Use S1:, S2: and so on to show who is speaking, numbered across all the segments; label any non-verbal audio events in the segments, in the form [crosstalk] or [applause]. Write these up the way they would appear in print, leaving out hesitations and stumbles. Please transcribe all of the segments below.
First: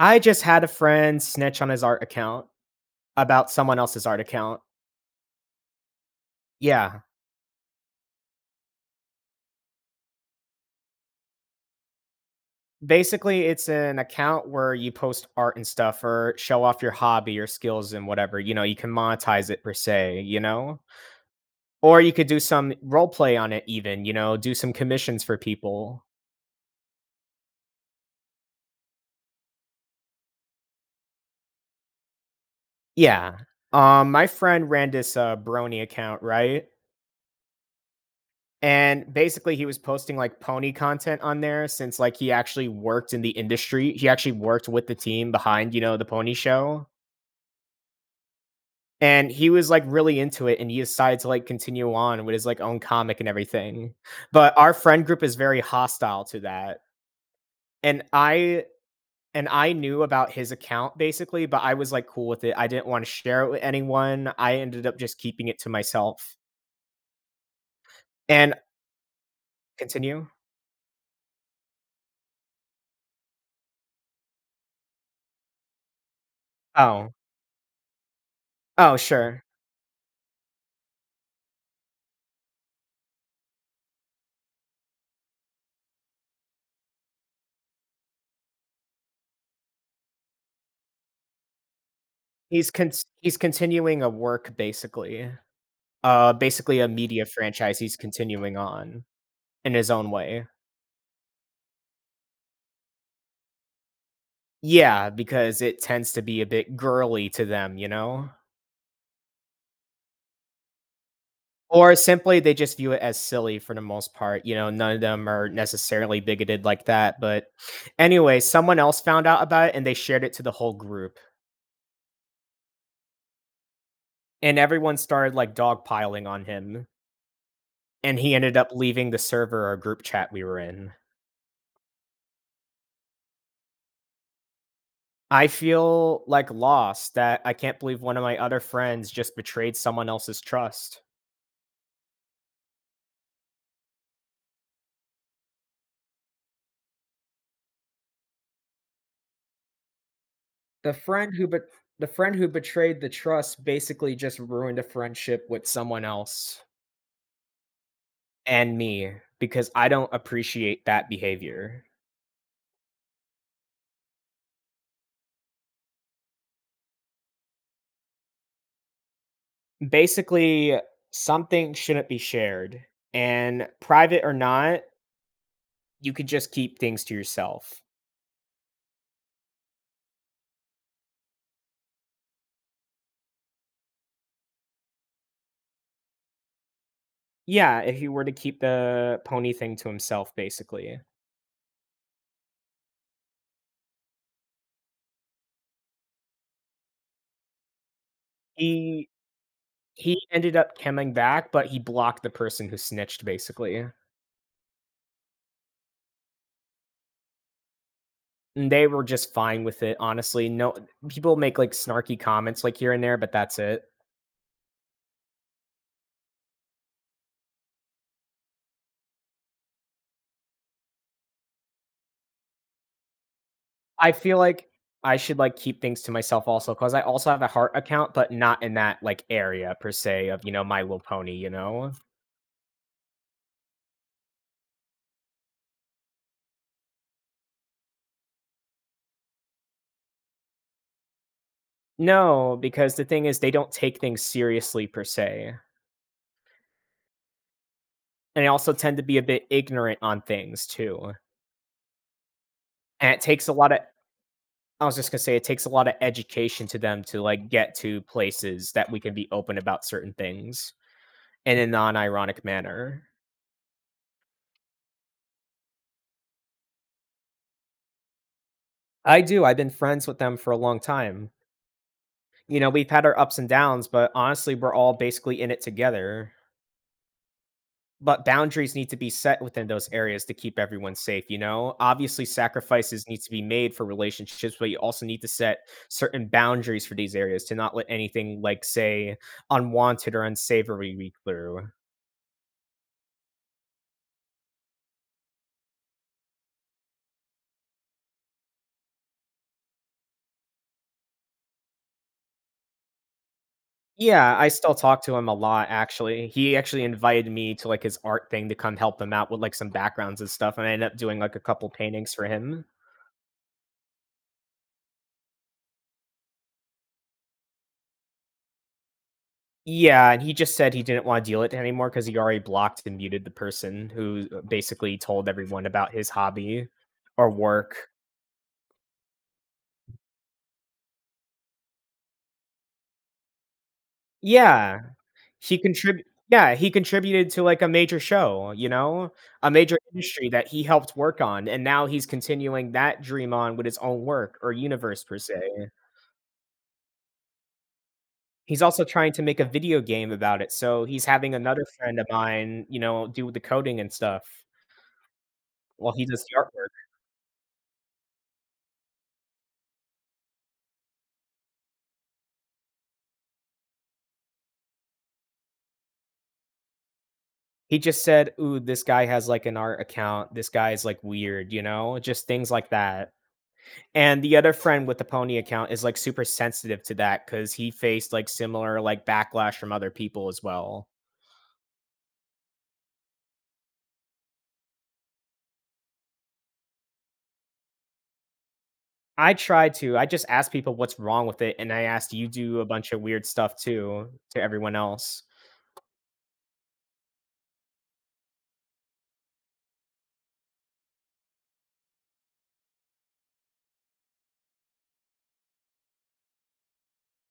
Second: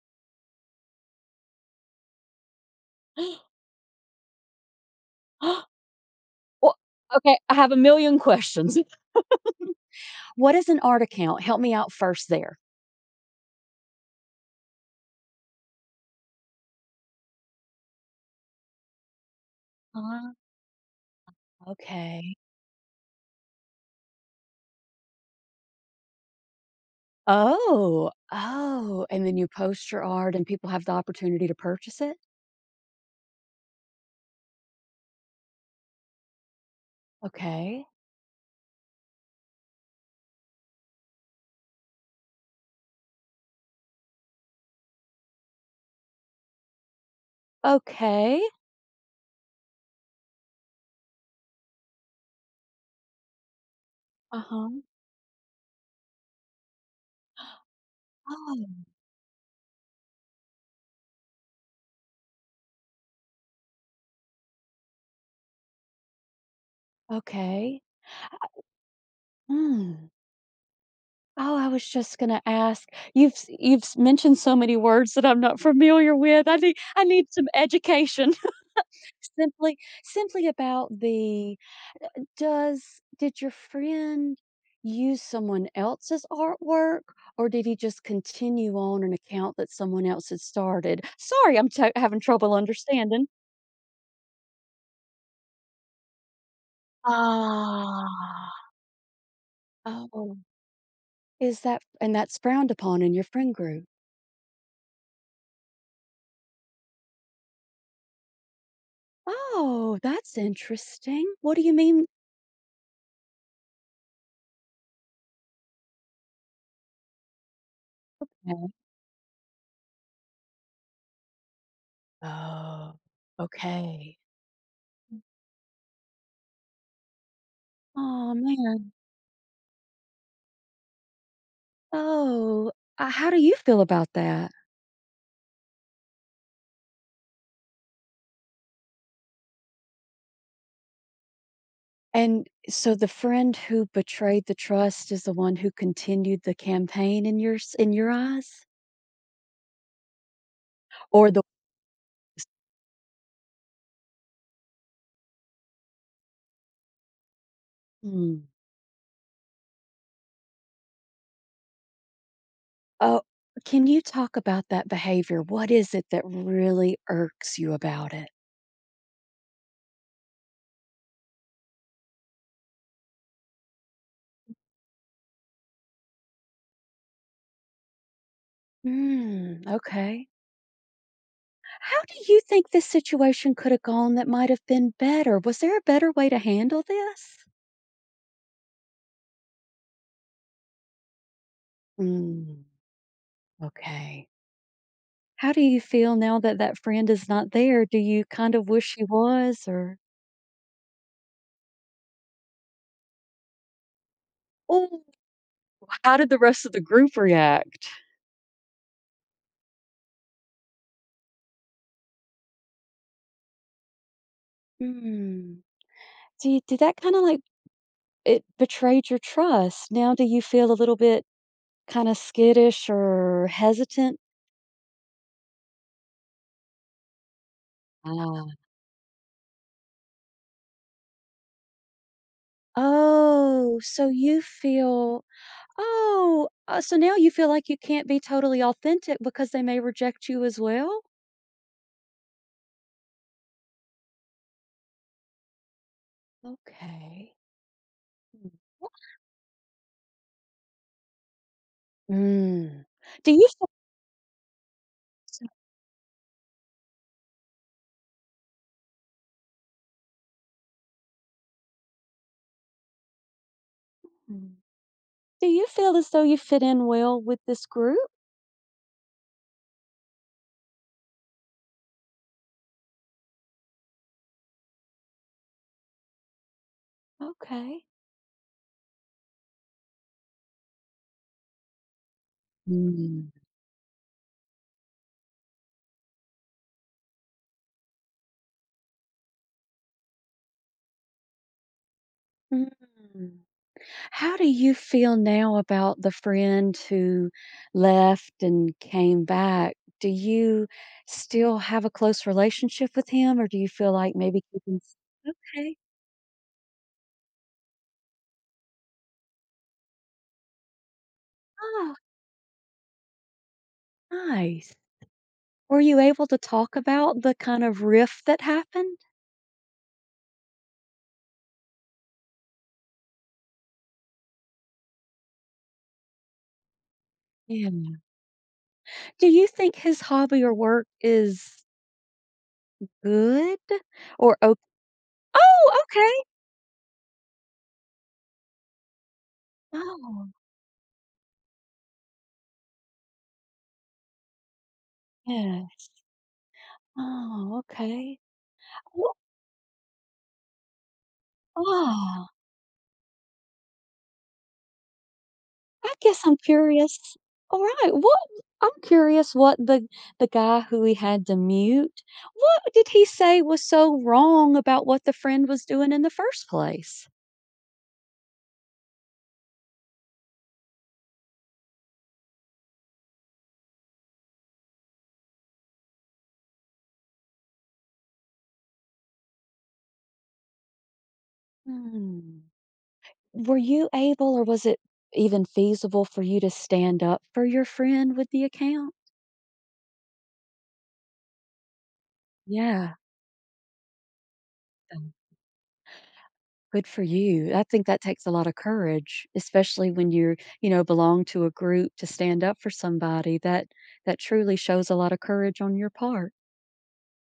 S1: I just had a friend snitch on his art account about
S2: [gasps]
S1: someone else's art account.
S2: Well,
S1: Yeah.
S2: okay, I have a million questions. What is an art account? Help me out first there.
S1: Basically, it's an account where you post art and stuff or show off your hobby or skills and whatever. You know, you can monetize it per se,
S2: Ah,
S1: you know? Or you could
S2: okay.
S1: do some role play on it even, you know, do some commissions for people.
S2: Oh, oh, and then you post your art and people have the opportunity to purchase it?
S1: Yeah. My friend ran this brony account, right?
S2: Okay.
S1: And basically he was posting like pony content on there since like he actually worked in the industry. He actually worked with the team behind, you know, the pony show,
S2: Okay.
S1: and he was like really into it, and he decided to like continue on with his like own comic and everything. But
S2: Uh-huh.
S1: our friend group is very hostile to that, and I
S2: Oh,
S1: and I knew about his account basically, but I was like cool with it. I didn't want to share it with anyone. I ended up just keeping it to myself
S2: okay.
S1: and
S2: Mm.
S1: continue.
S2: Oh, I was just gonna ask. You've mentioned so many words that I'm not familiar with. I need I
S1: Oh,
S2: need some education.
S1: oh,
S2: [laughs]
S1: sure.
S2: Simply simply about the Does Did your friend use someone else's artwork, or did he just continue on an account that someone else had started? Sorry, I'm t having trouble
S1: He's con
S2: understanding.
S1: he's continuing a work basically, basically a media franchise he's continuing
S2: Ah.
S1: on in his own
S2: Oh.
S1: way.
S2: Is that and that's frowned upon in your friend group.
S1: Yeah, because it tends to be a bit girly to them, you know?
S2: Oh, that's interesting. What do you
S1: Or
S2: mean?
S1: simply they just view it as silly for the most part, you know, none of them are necessarily bigoted like that, but anyway,
S2: No.
S1: someone else found out about it and they shared it to the whole group,
S2: Oh, okay.
S1: and everyone started, like, dogpiling on him, and
S2: Oh
S1: he ended up
S2: man.
S1: leaving the server or group chat we were in.
S2: Oh, how do you feel about that?
S1: I feel like lost that I can't believe one of my other friends just betrayed someone else's trust.
S2: And so the friend who betrayed the trust is the one who continued the campaign in your s in your eyes?
S1: The
S2: Or
S1: friend
S2: the.
S1: who bet the friend who betrayed the trust basically just ruined a friendship with someone else
S2: Mm.
S1: and me because I don't appreciate that behavior.
S2: Oh, can you talk about that behavior? What is it that really irks you about it?
S1: Basically, something shouldn't be shared, and private or not, you could just keep things to yourself.
S2: Mm, okay. How do you think this situation could have gone that might have been better? Was there a better way to handle this?
S1: Yeah, if he were to keep the pony thing to himself, basically.
S2: Mm, okay. How do you feel now that that friend is not there? Do you kind of wish he
S1: He
S2: was, or?
S1: He ended up coming back, but he blocked the person who snitched basically.
S2: How did the rest of the group react?
S1: And they were just fine with it, honestly. No, people make like snarky comments like here and there, but that's it.
S2: Mm. See, did that kinda, like, it betrayed your trust. Now do you feel a little bit kinda skittish or
S1: I
S2: hesitant?
S1: feel like I should like keep things to myself also because I also have a heart account, but
S2: Ah.
S1: not in that like area per se of, you know, My Little Pony, you know?
S2: Oh, so you feel oh, so now you feel like you can't be totally authentic because they may reject you as well?
S1: No, because the thing is they don't take things seriously per se.
S2: Okay.
S1: And they also tend to be a bit ignorant on things too.
S2: Mm. Mm.
S1: And it
S2: Do you
S1: takes a
S2: feel
S1: lot of I was just gonna say it
S2: so
S1: takes a lot of education to them to like get to places that we can be open about certain things in a non-ironic manner.
S2: Mm, do you feel as though you fit in well with this group?
S1: I do. I've been friends with them for a long time. You know, we've had our ups and downs, but honestly, we're all basically in it together.
S2: Okay.
S1: But boundaries need to be set within those areas to keep everyone safe, you know? Obviously, sacrifices need
S2: Mm.
S1: to be made for relationships, but you also need to set certain boundaries for these areas to not let anything like say unwanted or unsavory leak through.
S2: Mm. How do you feel now about the friend who left and came back? Do you still have a close relationship with him, or do you feel like
S1: Yeah,
S2: maybe
S1: I still
S2: keeping.
S1: talk to him a lot,
S2: Okay.
S1: actually. He actually invited me to, like, his art thing to come help him out with, like, some backgrounds and stuff, and I ended up doing, like, a couple
S2: Oh,
S1: paintings for him.
S2: nice. Were you able to talk about the kind of rift that happened?
S1: Yeah, and he just said he didn't wanna deal with it anymore because he already blocked and muted the person who, basically told everyone about his hobby or
S2: Yeah.
S1: work.
S2: Do you think his hobby or work is good or ok.
S1: Yeah, he
S2: Oh,
S1: contrib
S2: okay.
S1: yeah, he contributed to, like, a major show, you know? A major
S2: Oh,
S1: industry that he helped work on, and now he's continuing that dream on with his own work or universe per se.
S2: yes. Oh, okay.
S1: He's also
S2: Wha
S1: trying to make a video game about it, so he's having another friend of
S2: ah.
S1: mine, you know, do the coding and stuff
S2: I
S1: while he
S2: guess
S1: does
S2: I'm
S1: the artwork.
S2: curious. All right, what I'm curious what the guy who he had to mute, what did he say was so wrong about what the friend was doing in the first place?
S1: He just said, "Ooh, this guy has, like, an art account. This guy's, like, weird," you know? Just things like that. And the other friend with the pony account is, like, super sensitive to that because he faced, like, similar, like, backlash from other people as well.
S2: Hmm. Were you able, or was it even feasible for you to stand up for your friend with the account?
S1: I try to. I just ask people what's wrong with it, and I asked you do a bunch
S2: Yeah.
S1: of weird stuff too to everyone
S2: um,
S1: else.
S2: Good for you. I think that takes a lot of courage, especially when you're, you know, belong to a group to stand up for somebody. That truly shows a lot of courage on your part.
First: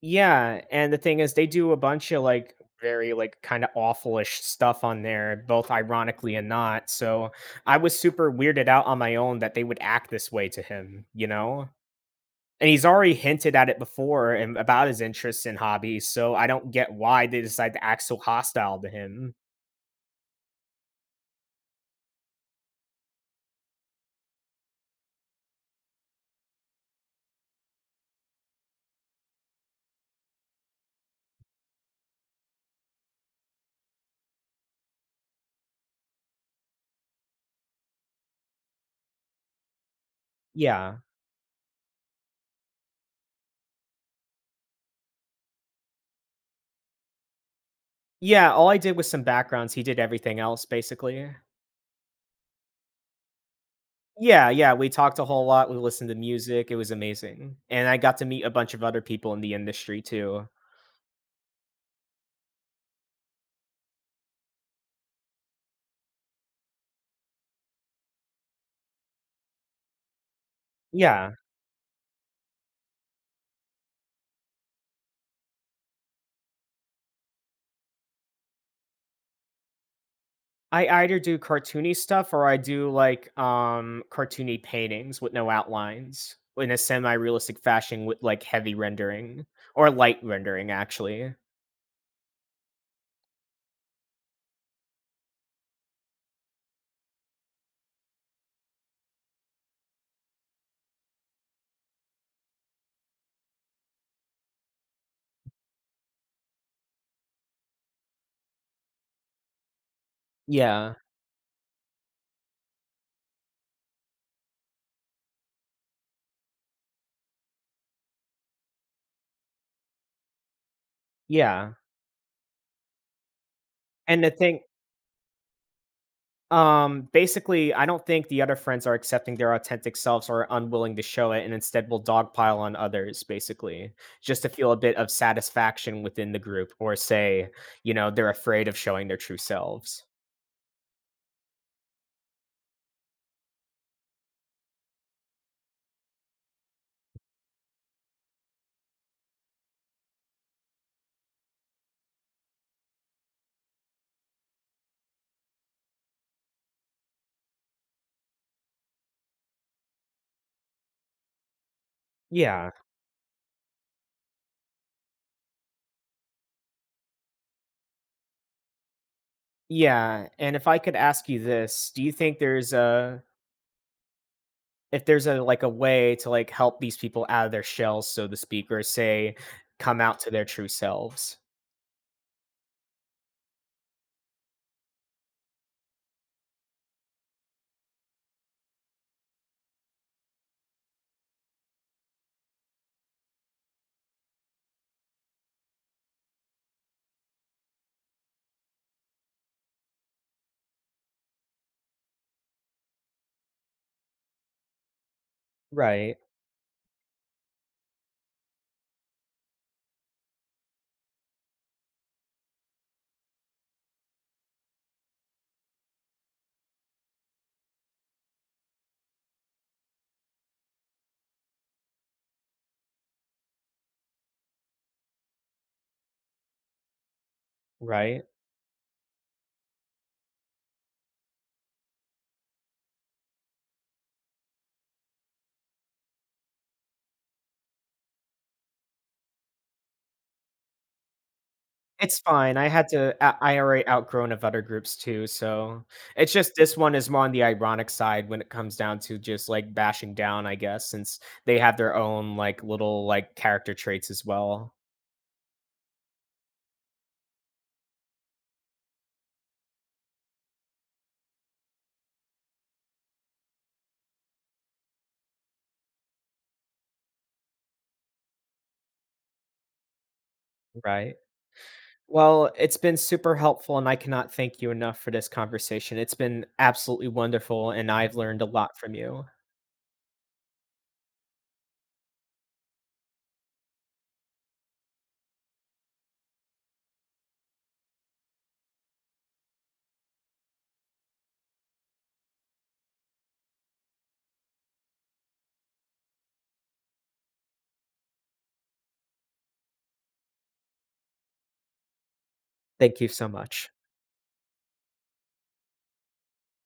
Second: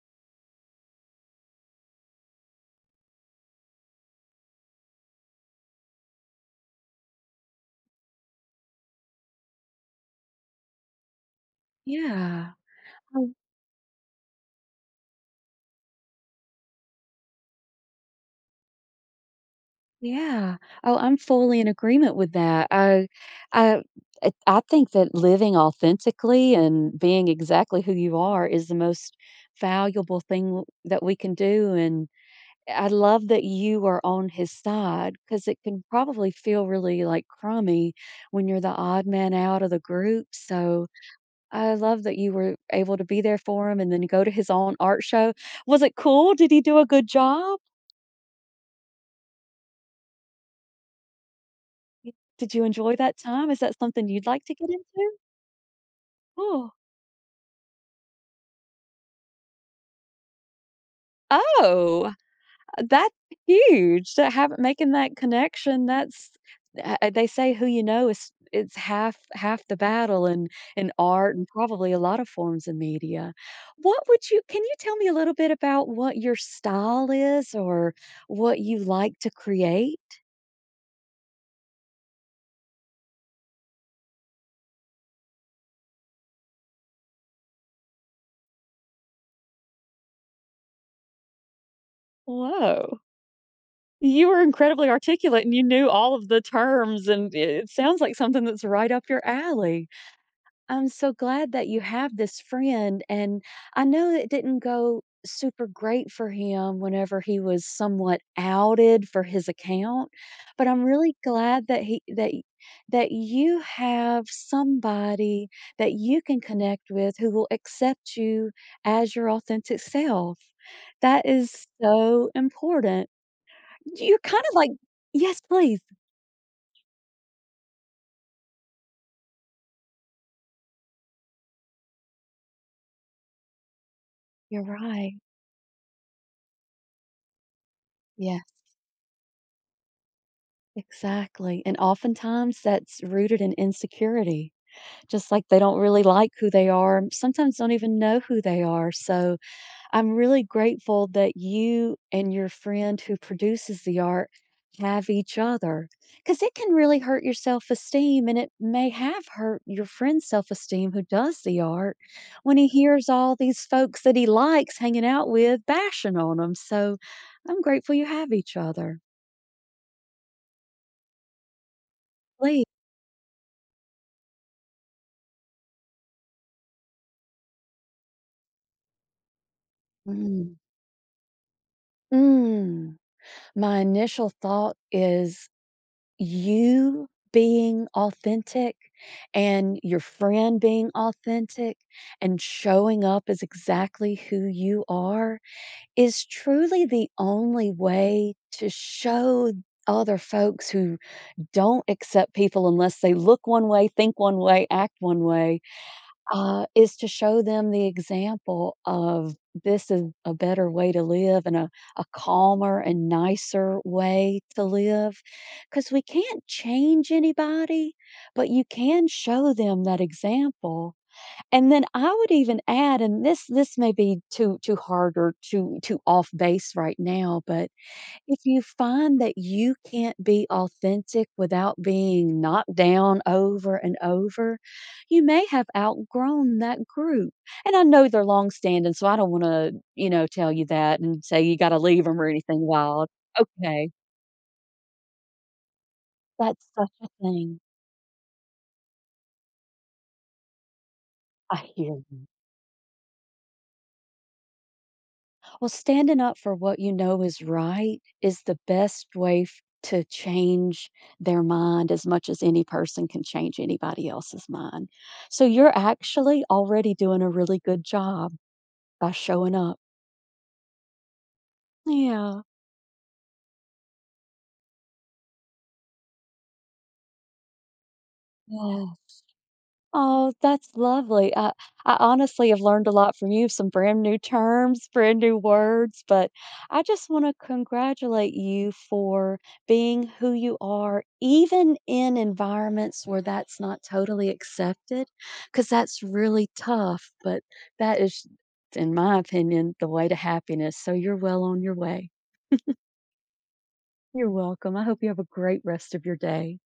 S1: Yeah, and the thing is they do a bunch of, like, very, like, kinda awfulish stuff on there, both ironically and not, so I was super weirded out on my own that they would act this way to him, you know?
S2: Yeah.
S1: And he's already
S2: Oh,
S1: hinted at it before and about his interests and hobbies, so I don't get why they decide to act so hostile to him.
S2: yeah. Oh, I'm fully in agreement with that. I I think that living authentically and being exactly who you are is the most valuable that we can do, and I love that you are on his side because it can probably feel really, like, crummy when you're the odd man out of the group, so
S1: Yeah.
S2: I love that you were able to be there for him and then go to his own art show. Was it cool? Did he do a good job?
S1: Yeah, all I did was some backgrounds, he did everything else, basically.
S2: Y, did you enjoy that time? Is that something you'd like
S1: Yeah,
S2: to get
S1: yeah, we
S2: into?
S1: talked a whole lot, we listened to music,
S2: Oh.
S1: it was amazing, and I got to meet a bunch of other people in the industry too.
S2: Oh, that's huge to have making that connection, that's they say who you know is it's half the battle in
S1: Yeah,
S2: art and probably a lot of forms of media. What would you Can you tell me a little bit about what your style is or what you like to create?
S1: I either do cartoony stuff or I do, like, cartoony paintings with no outlines in a semi-realistic fashion with, like, heavy rendering or light rendering, actually.
S2: Whoa. You were incredibly articulate and you knew all of the terms, and it sounds like something that's right up your alley. I'm so glad that you have this friend. And I know it didn't go super great for him whenever he was somewhat outed for his account, but I'm
S1: Yeah,
S2: really glad that that you have somebody that you can connect with who will accept you as your authentic self. That is
S1: yeah,
S2: so important. You're
S1: and the
S2: kind of
S1: thing
S2: like, yes, please.
S1: basically, I don't think the other friends are accepting their authentic selves or unwilling to show it and instead will dogpile on others, basically, just to
S2: You're
S1: feel a bit of
S2: right.
S1: satisfaction within the group or say, you know, they're
S2: Yeah.
S1: afraid of showing their true selves.
S2: Exactly, and oftentimes that's rooted in insecurity, just like they don't really like who they are, and sometimes don't even know who they are, so I'm really grateful that you and your friend who produces the art have each other, because it can really hurt your self-esteem, and it may have hurt your friend's self-esteem who does the art when he
S1: Yeah.
S2: hears all these folks that he likes hanging out with bashing on him, so I'm grateful you have each other.
S1: Yeah, and if I could ask you this, do you think
S2: Please.
S1: there's a if there's a like a way to like help these people out of their shells, so to speak, or say, come out to their
S2: Mhm.
S1: true selves?
S2: Mm. My initial thought is you being authentic and your friend being authentic and showing up as exactly who you are is truly the only way to show other folks who don't accept people unless they look one way, think one way, act one way,
S1: Right,
S2: is to show them the example of this is a better way to live and a calmer and nicer way to live. Because we can't change anybody, but you can show them that example. And then I would even add, and this may be too hard or too off base right now, but
S1: right.
S2: if you find that you can't be authentic without being knocked down over and over, you may have outgrown that group. And I know they're long-standing, so I don't wanna, you know, tell you that and say you gotta leave
S1: It's
S2: them or
S1: fine.
S2: anything
S1: I had
S2: wild.
S1: to I already
S2: Okay,
S1: outgrown of other groups too, so it's just
S2: that's
S1: this
S2: such
S1: one
S2: a
S1: is more on the
S2: thing.
S1: ironic side when it comes down to just like bashing down, I guess, since they
S2: I
S1: have their
S2: hear.
S1: own like little like character traits as well,
S2: Well, standing up for what you know is right is the best way to change their mind as much as any person can change anybody else's mind. So you're actually already doing a really good job by showing up.
S1: right?
S2: Yeah.
S1: Well, it's been super helpful, and I cannot thank you enough for this conversation. It's been absolutely wonderful, and I've learned a lot
S2: Yeah.
S1: from you.
S2: Oh, that's lovely. I honestly have learned a lot from you, some brand new terms, brand new words, but I just want to congratulate you for being who you are, even in environments where that's not totally accepted, because that's really tough. But that is, in my opinion, the way to happiness. So you're well on your way.
S1: Thank you so much.
S2: You're welcome. I hope you have a great rest of your day.